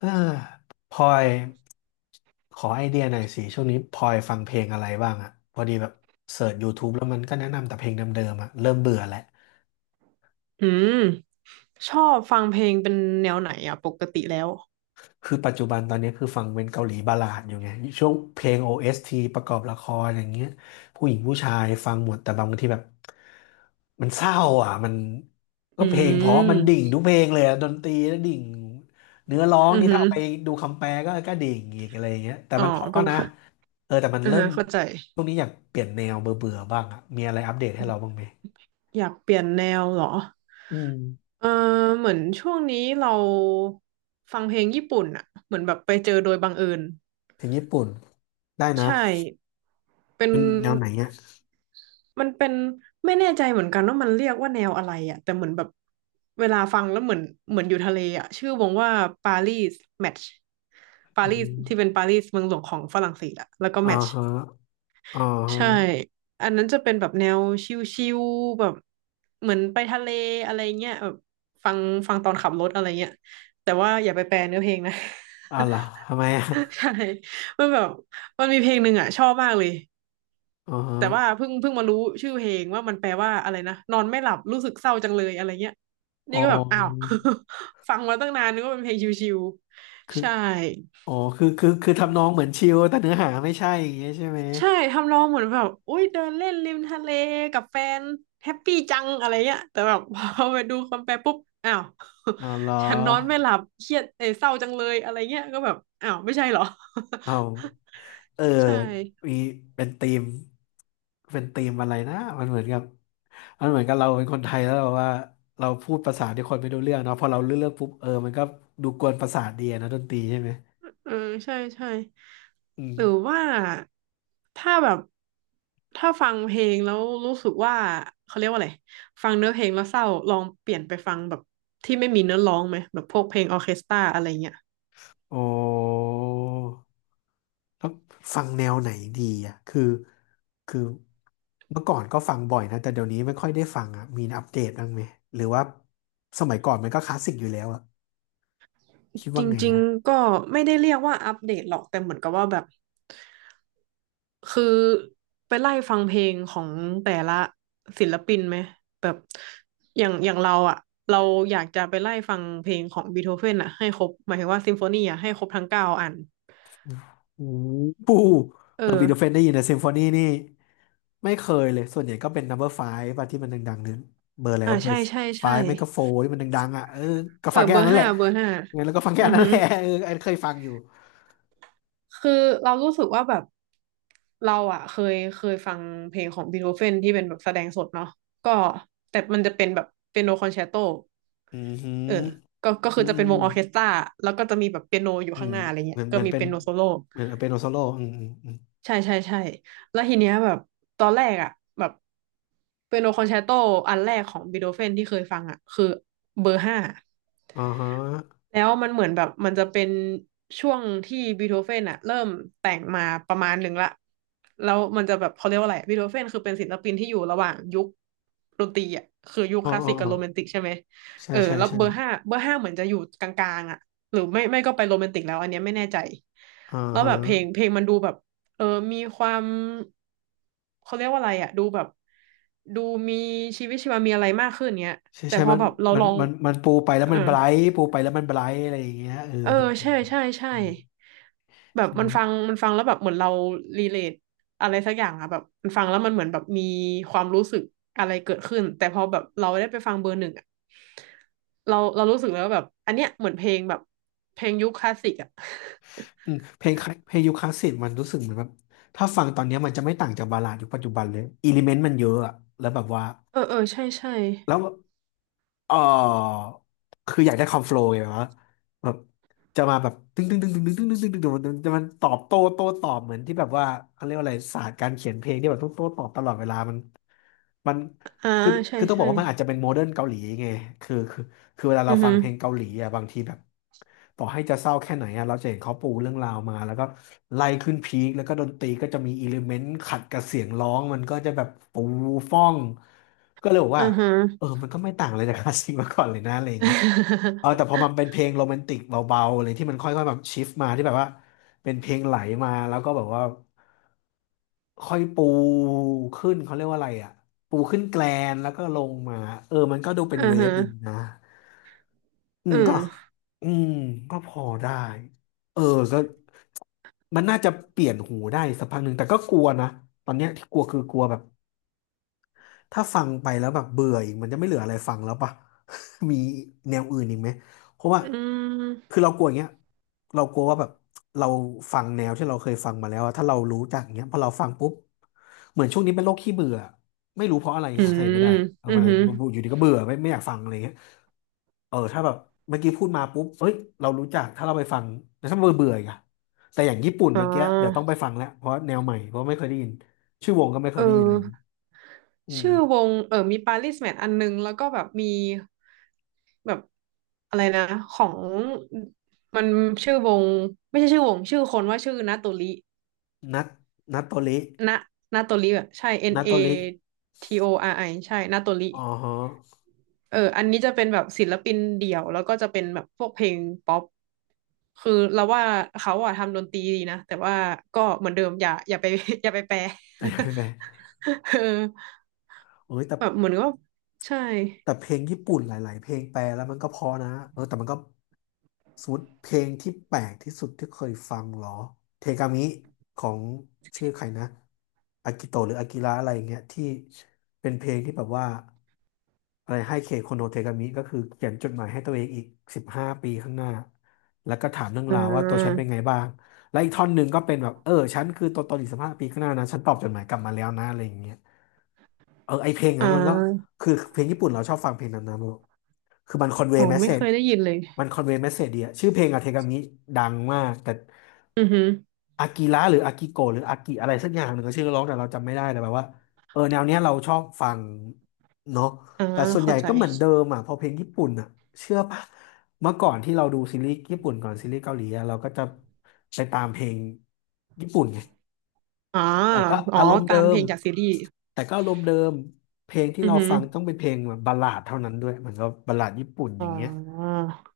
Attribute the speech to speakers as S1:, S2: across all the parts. S1: เออพลอยขอไอเดียหน่อยสิช่วงนี้พลอยฟังเพลงอะไรบ้างอะพอดีแบบเสิร์ช YouTube แล้วมันก็แนะนำแต่เพลงเดิมๆอะเริ่มเบื่อแล้ว
S2: อืมชอบฟังเพลงเป็นแนวไหนอ่ะปกติแล้ว
S1: คือปัจจุบันตอนนี้คือฟังเป็นเกาหลีบัลลาดอยู่ไงช่วงเพลง OST ประกอบละครอย่างเงี้ยผู้หญิงผู้ชายฟังหมดแต่บางทีแบบมันเศร้าอ่ะมันก็
S2: อื
S1: เพลงเพราะมันดิ่ง
S2: ม
S1: ทุกเพลงเลยอะดนตรีแล้วดิ่งเนื้อร้อง
S2: อือ
S1: นี่
S2: หื
S1: ถ้า
S2: อ
S1: เอาไปดูคำแปลก็ดิ่งอีกอะไรอย่างเงี้ยแต่
S2: อ๋อ
S1: มันเพราะ
S2: ก็
S1: นะเออแต่มัน
S2: อือ
S1: เริ่ม
S2: ฮะเข้าใจ
S1: ช่วงนี้อยากเปลี่ยนแนวเบื่อเบื่อบ้างอ่ะมีอะไรอัปเดตให้เราบ้างไหม
S2: อยากเปลี่ยนแนวเหรอ
S1: อืม
S2: เออเหมือนช่วงนี้เราฟังเพลงญี่ปุ่นอ่ะเหมือนแบบไปเจอโดยบังเอิญ
S1: เพลงญี่ปุ่นได้นะ
S2: ใช่เป็น
S1: เป็นแนวไหนเนี่ย
S2: มันเป็นไม่แน่ใจเหมือนกันว่ามันเรียกว่าแนวอะไรอ่ะแต่เหมือนแบบเวลาฟังแล้วเหมือนอยู่ทะเลอ่ะชื่อวงว่าปารีสแมทช์ปา
S1: อื
S2: รีส
S1: ม
S2: ที่เป็นปารีสเมืองหลวงของฝรั่งเศสอ่ะแล้วก็
S1: อ่า
S2: แมทช์
S1: ฮะอ่าฮะ
S2: ใช่ อันนั้นจะเป็นแบบแนวชิลๆแบบเหมือนไปทะเลอะไรเงี้ยแบบฟังฟังตอนขับรถอะไรเงี้ยแต่ว่าอย่าไปแปลเนื้อเพลงนะ
S1: อ้าวเหรอทำไมอ่ะ
S2: ใช่มันแบบมันมีเพลงหนึ่งอ่ะชอบมากเลย
S1: อ๋อ
S2: แต่ว่าเพิ่งมารู้ชื่อเพลงว่ามันแปลว่าอะไรนะนอนไม่หลับรู้สึกเศร้าจังเลยอะไรเงี้ย
S1: อ๋อ
S2: นี่ก็แบบอ้าว ฟังมาตั้งนานนึกว่าเป็นเพลงชิว
S1: คื
S2: ๆ
S1: อ
S2: ใช่
S1: อ๋อคือทำนองเหมือนชิลแต่เนื้อหาไม่ใช่อย่างเงี้ยใช่ไหม
S2: ใช่ทำนองเหมือนแบบอุ้ยเดินเล่นริมทะเลกับแฟนแฮปปี้จังอะไรเงี้ยแต่แบบ พอไปดูคำแปลปุ๊บอ้าว
S1: อ้าวเหรอ
S2: ฉันนอนไม่หลับเครียดเอยเศร้าจังเลยอะไรเงี้ยก็แบบอ้าวไม่ใช่เหรอ
S1: อ้าวเออ
S2: ใช่
S1: มีเป็นธีมเป็นธีมอะไรนะมันเหมือนกับมันเหมือนกับเราเป็นคนไทยแล้วเราว่าเราพูดภาษาที่คนไม่รู้เรื่องเนาะพอเราเลือกปุ๊บเออมันก็ดูกวนประสาทดีอะนะดนตรีใช่ไหม
S2: เออใช่ใช่
S1: อืม
S2: หรือว่าถ้าแบบถ้าฟังเพลงแล้วรู้สึกว่าเขาเรียกว่าอะไรฟังเนื้อเพลงแล้วเศร้าลองเปลี่ยนไปฟังแบบที่ไม่มีเนื้อร้องไหมแบบพวกเพลงออร์เคสตราอะไรเงี้ย
S1: โอ้ แล้วฟังแนวไหนดีอ่ะคือเมื่อก่อนก็ฟังบ่อยนะแต่เดี๋ยวนี้ไม่ค่อยได้ฟังอ่ะมีอัปเดตบ้างไหมหรือว่าสมัยก่อนมันก็คลาสสิกอยู่แล้วอ่ะคิด
S2: จ
S1: ว่าไง
S2: ริง
S1: อ่ะ
S2: ๆ ก็ไม่ได้เรียกว่าอัปเดตหรอกแต่เหมือนกับว่าแบบคือไปไล่ฟังเพลงของแต่ละศิลปินไหมแบบอย่างอย่างเราอ่ะเราอยากจะไปไล่ฟังเพลงของบีโธเฟนอ่ะให้ครบหมายถึงว่าซิมโฟนีอ่ะให้ครบทั้งเก้าอัน
S1: โอ้โห
S2: เอ
S1: เออ
S2: อ
S1: บีโธเฟนได้ยินนะซิมโฟนีนี่ไม่เคยเลยส่วนใหญ่ก็เป็น number five ป่ะที่มันดังๆนึงเบอ
S2: ใช่
S1: ร์ f
S2: ใช่
S1: ฟ
S2: ใช่
S1: v e ไม่ก็โฟร์ที่มันดังๆอ่ะเออก็
S2: เออ
S1: ฟังแค่
S2: เบอ
S1: อัน
S2: ร์
S1: นั้นแห
S2: ห้า
S1: ละ
S2: เบอร์ห้า
S1: งั้นแล้วก็ฟังแค่
S2: อือ
S1: อันนั้
S2: หื
S1: น
S2: อ
S1: แหละ เอออันเคยฟังอยู่
S2: คือเรารู้สึกว่าแบบเราอ่ะเคยฟังเพลงของบีโธเฟนที่เป็นแบบแสดงสดเนาะก็แต่มันจะเป็นแบบเปียโนคอนแชร์โต
S1: อืมอหื
S2: เอ
S1: อ
S2: อก็คื
S1: อื
S2: อ
S1: ม
S2: จะ
S1: อื
S2: เป็น
S1: ม
S2: ว
S1: อื
S2: งอ
S1: ม
S2: อร์เคสตราแล้วก็จะมีแบบเปียโนอยู่
S1: อื
S2: ข้าง
S1: ม
S2: หน้าอะไร
S1: เห
S2: เงี้
S1: มื
S2: ย
S1: อนเห
S2: ก็
S1: มือน
S2: มี
S1: เป็น
S2: เปียโนโซโล่
S1: เหมือนเป็นโอโซโล่อืม
S2: ใช่ใช่ใช่แล้วทีเนี้ยแบบตอนแรกอ่ะแบบเปียโนคอนแชร์โตอันแรกของบีโธเฟนที่เคยฟังอ่ะคือเบอร์ห้า
S1: อ่าฮะ
S2: แล้วมันเหมือนแบบมันจะเป็นช่วงที่บีโธเฟนอะเริ่มแต่งมาประมาณหนึ่งละแล้วมันจะแบบเขาเรียกว่าอะไรบีโธเฟนคือเป็นศิลปินที่อยู่ระหว่างยุคดนตรีอะคือยุค
S1: อ๋อ
S2: คลาส
S1: อ๋อ
S2: สิกกับ
S1: อ๋อ
S2: โรแมนติกใช่ไหม
S1: ใช่
S2: เออ
S1: ใช่
S2: แล้ว
S1: ใช่
S2: เบอร์ห้าเบอร์ห้าเหมือนจะอยู่กลางๆอะหรือไม่ก็ไปโรแมนติกแล้วอันเนี้ยไม่แน่ใจ
S1: อ่า
S2: แล้ว
S1: ฮะ
S2: แบบเพลงมันดูแบบ เออ มีความเขาเรียกว่าอะไรอะดูแบบดูมีชีวิตชีวามีอะไรมากขึ้นเนี้ย
S1: ใช่
S2: แต่
S1: ใช่
S2: พอ
S1: มัน
S2: แบบเรา
S1: มั
S2: ล
S1: น
S2: อง
S1: มันมันปูไปแล้ว
S2: เอ
S1: มั
S2: อ
S1: นไบรท์ปูไปแล้วมันไบรท์อะไรอย่างเงี้ยเออ
S2: เออใช่ใช่ใช่
S1: อืม
S2: แบบ
S1: ใช่
S2: มั
S1: ไหม
S2: นฟังมันฟังแล้วแบบเหมือนเรารีเลทอะไรสักอย่างอะแบบมันฟังแล้วมันเหมือนแบบมีความรู้สึกอะไรเกิดขึ้นแต่พอแบบเราได้ไปฟังเบอร์หนึ่งอะเรารู้สึกแล้วาแบบอันเนี้ยเหมือนเพลงแบบเพลงยุคคลาสสิกอะ
S1: อืมเพลงยุคคลาสสิกมันรู้สึกเหมือนแบบ ถ้าฟังตอนเนี้ยมันจะไม่ต่างจากบัลลาดยุคปัจจุบันเลยอิเลเมนต์มันเยอะอะ แล้วแบบว่า
S2: เออเออใช่ใช่
S1: แล้ว เออคืออยากได้คอมโฟลว์ไงวะแบบจะมาแบบตึ้งตึ้งตึ้งตึ้งตึ้งตึ้งตึ้งตึ้งตึ้งึงจะมันตอบโต้โต้ตอบเหมือนที่แบบว่าเขาเรียกว่าอะไรศาสตร์การเขียนเพลงที่แบบต้องโต้ตอบตลอดเวลามัน
S2: อ่า
S1: คือ
S2: ใช่
S1: คือต้องบอ
S2: ใช่
S1: กว่ามันอาจจะเป็นโมเดิร์นเกาหลีไงคือคือคือเวลา
S2: อื
S1: เรา
S2: อ
S1: ฟั
S2: ฮึ
S1: งเพลงเกาหลีอ่ะบางทีแบบต่อให้จะเศร้าแค่ไหนอ่ะเราจะเห็นเขาปูเรื่องราวมาแล้วก็ไล่ขึ้นพีคแล้วก็ดนตรีก็จะมีอิเลเมนต์ขัดกับเสียงร้องมันก็จะแบบปูฟ่องก็เลยบอก
S2: อื
S1: ว่า
S2: อฮะ
S1: เออมันก็ไม่ต่างอะไรจาก คลาสสิกมาก่อนเลยนะอะไรอย่างเงี้ยเออแต่พอ มันเป็นเพลงโรแมนติกเบาๆเลยที่มันค่อยๆแบบชิฟมาที่แบบว่าเป็นเพลงไหลมาแล้วก็แบบว่าค่อยปูขึ้นเขาเรียกว่าอะไรอ่ะปูขึ้นแกลนแล้วก็ลงมาเออมันก็ดูเป็น
S2: อือ
S1: เว
S2: ฮะ
S1: ฟดีนะอื
S2: อื
S1: มก็
S2: ม
S1: อืมก็พอได้เออก็มันน่าจะเปลี่ยนหูได้สักพักหนึ่งแต่ก็กลัวนะตอนเนี้ยที่กลัวคือกลัวแบบ ถ้าฟังไปแล้วแบบเบื่ออีกมันจะไม่เหลืออะไรฟังแล้วป่ะ มีแนวอื่นอีกไหมเพราะว่า
S2: อื
S1: คื
S2: ม
S1: อเรากลัวอย่างเงี้ยเรากลัวว่าแบบเราฟังแนวที่เราเคยฟังมาแล้วอะถ้าเรารู้จักอย่างเงี้ยพอเราฟังปุ๊บเหมือนช่วงนี้เป็นโรคขี้เบื่อไม่รู้เพราะอะไร
S2: อื
S1: หาสาเห
S2: ม
S1: ตุไม่ได้เออ
S2: อื
S1: มั
S2: อ
S1: น
S2: ฮึ
S1: อยู่ดีก็เบื่อไม่อยากฟังอะไรเงี้ยเออถ้าแบบเมื่อกี้พูดมาปุ๊บเอ้ยเรารู้จักถ้าเราไปฟังแต่ถ้าเบื่อเบื่ออีกอะแต่อย่างญี่ปุ่น
S2: อ๋
S1: เมื่อกี้เดี๋ยวต้อง
S2: อ
S1: ไปฟังแล้วเพราะแนวใหม่เพราะไม่เคยได้ยินชื่อวงก็ไม่เค
S2: เอ
S1: ย
S2: อ
S1: ได้ยินอะไรอย่างเงี้ยอืม
S2: ชื่อวงเออมีปาริสแมทอันนึงแล้วก็แบบมีแบบอะไรนะ ของมันชื่อวงไม่ใช่ชื่อวงชื่อคนว่าชื่อนาโตริ
S1: นัดนัดโตริ
S2: นะนาโตริแบบใช่ N
S1: นัด
S2: A
S1: โตริ
S2: T O R I ใช่ นาโตริ
S1: อ๋อฮะ
S2: เอออันนี้จะเป็นแบบศิลปินเดี่ยวแล้วก็จะเป็นแบบพวกเพลงป๊อปคือเราว่าเขาอะทำดนตรีดีนะแต่ว่าก็เหมือนเดิมอย่าไป อย่าไปแปล
S1: ใช่ไหม
S2: เออ
S1: โอ้ยแต่
S2: แบบเหมือนก็ใช่
S1: แต่เพลงญี่ปุ่นหลายๆเพลงแปลแล้วมันก็เพอนะเออแต่มันก็สมมติเพลงที่แปลกที่สุดที่เคยฟังเหรอเทกามิของชื่อใครนะอากิโตะหรืออากิระอะไรอย่างเงี้ยที่เป็นเพลงที่แบบว่าอะไรให้เคโคโนเทกามิก็คือเขียนจดหมายให้ตัวเองอีกสิบห้าปีข้างหน้าแล้วก็ถามเรื่อง
S2: อ่
S1: ราวว่าตัวฉัน
S2: า
S1: เป็นไงบ้างและอีกท่อนหนึ่งก็เป็นแบบเออฉันคือตัวตนอีกสิบห้าปีข้างหน้านะฉันตอบจดหมายกลับมาแล้วนะอะไรอย่างเงี้ยเออไอเพลง
S2: อ่
S1: นั้นมันก็
S2: า
S1: คือเพลงญี่ปุ่นเราชอบฟังเพลงนั้นนะโมคือมันคอนเว
S2: อ๋อ
S1: ย์แมสเซ
S2: ไม่เค
S1: จ
S2: ยได้ยินเลย
S1: มันคอนเวย์แมสเซจดีอะชื่อเพลงอะเทกามิดังมาก แต่
S2: อือฮึ
S1: อากิระหรืออากิโกะหรืออากิอะไรสักอย่างหนึ่งก็ชื่อร้องแต่เราจำไม่ได้แต่แบบว่าเออแนวเนี้ยเราชอบฟังเนาะ
S2: อ่า
S1: แต่ส่วนให
S2: เข้า
S1: ญ่
S2: ใจ
S1: ก็เหมือนเดิมอะพอเพลงญี่ปุ่นอะเชื่อปะเมื่อก่อนที่เราดูซีรีส์ญี่ปุ่นก่อนซีรีส์เกาหลีอะเราก็จะไปตามเพลงญี่ปุ่นไง
S2: อ่า
S1: แต่ก็
S2: อ๋
S1: อา
S2: อ
S1: รมณ์เดิ
S2: ตามเพ
S1: ม
S2: ลงจากซีรีส์
S1: แต่ก็อารมณ์เดิมเพลงที่
S2: อือ
S1: เรา
S2: ฮึ
S1: ฟังต้องเป็นเพลงแบบบัลลาดเท่านั้นด้วยเหมือนกับบัลลาดญี่ปุ่นอ
S2: อ๋อ
S1: ย่างเงี้ย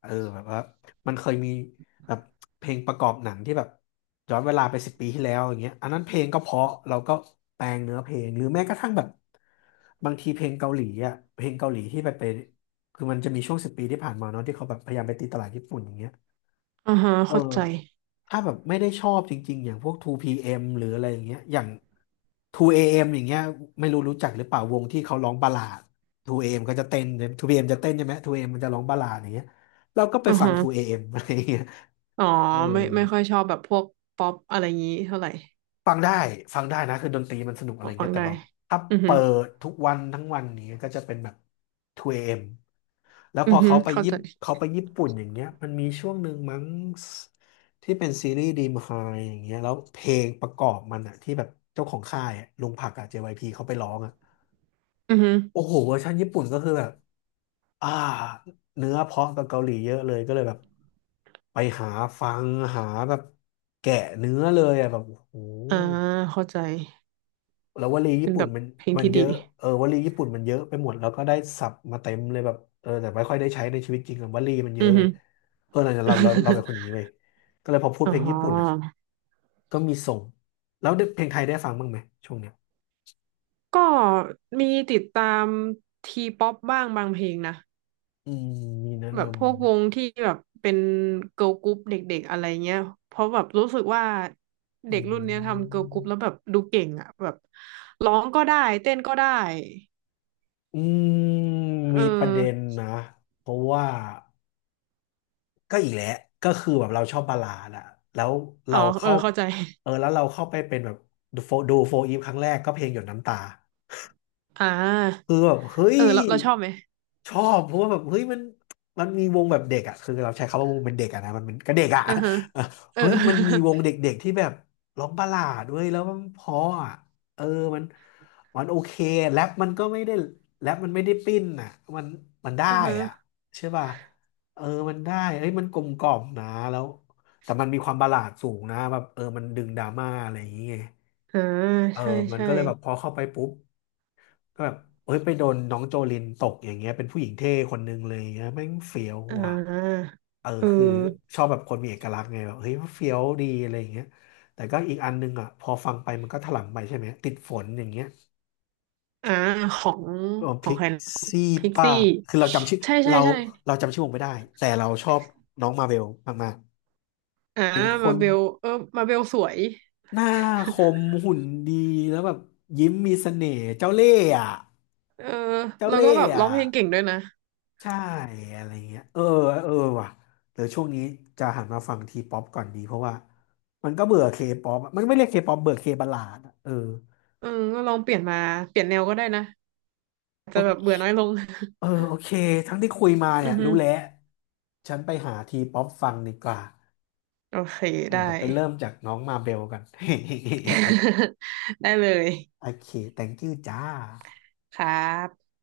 S1: เออแบบว่ามันเคยมีแบบเพลงประกอบหนังที่แบบย้อนเวลาไปสิบปีที่แล้วอย่างเงี้ยอันนั้นเพลงก็เพราะเราก็แปลงเนื้อเพลงหรือแม้กระทั่งแบบบางทีเพลงเกาหลีอ่ะเพลงเกาหลีที่ไปคือมันจะมีช่วงสิบปีที่ผ่านมาเนาะที่เขาแบบพยายามไปตีตลาดญี่ปุ่นอย่างเงี้ย
S2: อ่าฮะ
S1: เออ
S2: เข้าใจ
S1: ถ้าแบบไม่ได้ชอบจริงๆอย่างพวก 2PM หรืออะไรอย่างเงี้ยอย่าง 2AM อเอ็มอย่างเงี้ยไม่รู้รู้จักหรือเปล่าวงที่เขาร้องบัลลาด 2AM ก็จะเต้น 2PM จะเต้นใช่ไหม 2AM มมันจะร้องบัลลาดอย่างเงี้ยเราก็ไป
S2: อ่า
S1: ฟัง
S2: ฮะ
S1: 2AM อเอ็มอะไรอย่างเงี้ย
S2: อ๋อ
S1: เออ
S2: ไม่ค่อยชอบแบบพวกป๊อปอะไรอย่างงี้เท่าไหร่
S1: ฟังได้ฟังได้นะคือดนตรีมันสนุกอะ
S2: อ
S1: ไร
S2: อก
S1: เงี้
S2: ข้า
S1: ย
S2: ง
S1: แต่
S2: ได้
S1: แบบถ้า
S2: อือฮึ
S1: เปิดทุกวันทั้งวันนี้ยก็จะเป็นแบบ2AM แล้ว
S2: อื
S1: พ
S2: อ
S1: อ
S2: ฮึ
S1: เขาไป
S2: เข้า
S1: ยิป
S2: ใจ
S1: เขาไปญี่ปุ่นอย่างเงี้ยมันมีช่วงหนึ่งมั้งที่เป็นซีรีส์ดีมไฮอย่างเงี้ยแล้วเพลงประกอบมันอะที่แบบเจ้าของค่ายอะลุงผักอะ JYP เขาไปร้องอะ
S2: อือฮึ
S1: โอ้โหเวอร์ชันญี่ปุ่นก็คือแบบอ่าเนื้อเพราะกับเกาหลีเยอะเลยก็เลยแบบไปหาฟังหาแบบแกะเนื้อเลยอะแบบโอ้โห
S2: อ่าเข้าใจ
S1: แล้ววลีญี่
S2: เป็น
S1: ปุ่
S2: แบ
S1: น
S2: บ
S1: มัน
S2: เพลง
S1: มัน
S2: ที่
S1: เย
S2: ดี
S1: อะเออวลีญี่ปุ่นมันเยอะไปหมดแล้วก็ได้ศัพท์มาเต็มเลยแบบเออแต่ไม่ค่อยได้ใช้ในชีวิตจริงอะวลีมันเย
S2: อื
S1: อะ
S2: อ
S1: ไง
S2: ฮึ
S1: เออเราเป็นคนอย่างนี้ ไปก็เลยพอพูด
S2: อ๋อ
S1: เพลงญี่ปุ่นอ่ะก็มีส่งแล้วได้เพลงไทยได้ฟังบ้างไหมช่วงเนี้ย
S2: ก็มีติดตามทีป๊อปบ้างบางเพลงนะ
S1: อืมมีแนะ
S2: แบบพวก
S1: นำไหม
S2: วงที่แบบเป็นเกิ l g ลกรุ๊ปเด็กๆอะไรเงี้ยเพราะแบบรู้สึกว่า
S1: อ
S2: เด็กรุ่นเนี้ย
S1: ื
S2: ทำเกิร์ลกรุ๊ปแล้ว
S1: ม
S2: แบบดูเก่งอ่ะแบบร้องก็ได้เต้นก็ได้
S1: อืม
S2: เออ
S1: มีประเด็นนะเพราะว่าก็อีกแหละก็คือแบบเราชอบบัลลาดอะแล้ว
S2: อ๋
S1: เรา
S2: อเออ
S1: เข้า
S2: เข้าใจ
S1: เออแล้วเราเข้าไปเป็นแบบดูโฟดูโฟอีฟครั้งแรกก็เพลงหยดน้ำตา
S2: อ่
S1: คื
S2: า
S1: อแบบเฮ้ย
S2: เออเราชอบไหม
S1: ชอบเพราะว่าแบบเฮ้ยมันมีวงแบบเด็กอ่ะคือเราใช้คำว่าวงเป็นเด็กอ่ะนะมันเป็นก็เด็กอ่ะ
S2: อือฮะ
S1: เออ
S2: เออ
S1: เฮ้ยมันมีวงเด็กๆที่แบบร้องบัลลาดด้วยแล้วมันเพราะอ่ะเออมันโอเคแรปมันก็ไม่ได้แรปมันไม่ได้ปิ้นอ่ะมันได้
S2: อ่า
S1: อ่ะ
S2: ฮะ
S1: ใช่ป่ะเออมันได้เฮ้ยมันกลมกล่อมนะแล้วแต่มันมีความบัลลาดสูงนะแบบเออมันดึงดราม่าอะไรอย่างเงี้ย
S2: อ่า
S1: เออ
S2: ใช่
S1: มัน
S2: ใช่
S1: ก็เลยแบบพอเข้าไปปุ๊บ ก็แบบเอ้ยไปโดนน้องโจลินตกอย่างเงี้ยเป็นผู้หญิงเท่คนนึงเลยอย่างเงี้ยแม่งเฟี้ยว
S2: อ่
S1: ว่ะ
S2: า
S1: เออ
S2: เออ
S1: คือชอบแบบคนมีเอกลักษณ์ไงแบบเฮ้ยเฟี้ยวดีอะไรอย่างเงี้ยแต่ก็อีกอันนึงอ่ะพอฟังไปมันก็ถลำไปใช่ไหมติดฝนอย่างเงี้ย
S2: อ่าของ
S1: เออ
S2: ของ
S1: พิก
S2: ใครนะ
S1: ซี่
S2: พิก
S1: ป้า
S2: ซี่
S1: คือเราจำชื่อ
S2: ใช่ใช่
S1: เรา
S2: ใช่
S1: เราจำชื่อวงไม่ได้แต่เราชอบน้องมาเวลมาก
S2: อ่า
S1: ๆเป็นค
S2: มา
S1: น
S2: เบลเออมาเบลสวย
S1: หน้า คมหุ่นดีแล้วแบบยิ้มมีเสน่ห์เจ้าเล่ห์อ่ะ
S2: เออ
S1: เจ้า
S2: แล้ว
S1: เล่
S2: ก็
S1: ห์
S2: แบบร้
S1: อ่ะ
S2: องเพลงเก่งด้วยนะ
S1: ใช่อะไรเงี้ยเออเออว่ะเดี๋ยวช่วงนี้จะหันมาฟังทีป๊อปก่อนดีเพราะว่ามันก็เบื่อเคป๊อปมันไม่เรียกเคป๊อปเบื่อเคบัลลาดอะเออ
S2: เออก็ลองเปลี่ยนมาเปลี่ยนแนวก็ได้นะจจะ
S1: โอ
S2: แบบเบื่อน้อยลง
S1: โอเคทั้งที่คุยมา
S2: อื
S1: เนี่ย
S2: อฮึ
S1: รู้แล้วฉันไปหาทีป๊อปฟังดีกว่า
S2: โอเค
S1: เออ
S2: ได้
S1: เดี๋ยวไปเริ่มจากน้องมาเบลกัน
S2: ได้เลย
S1: โอเค thank you จ้า
S2: ครับ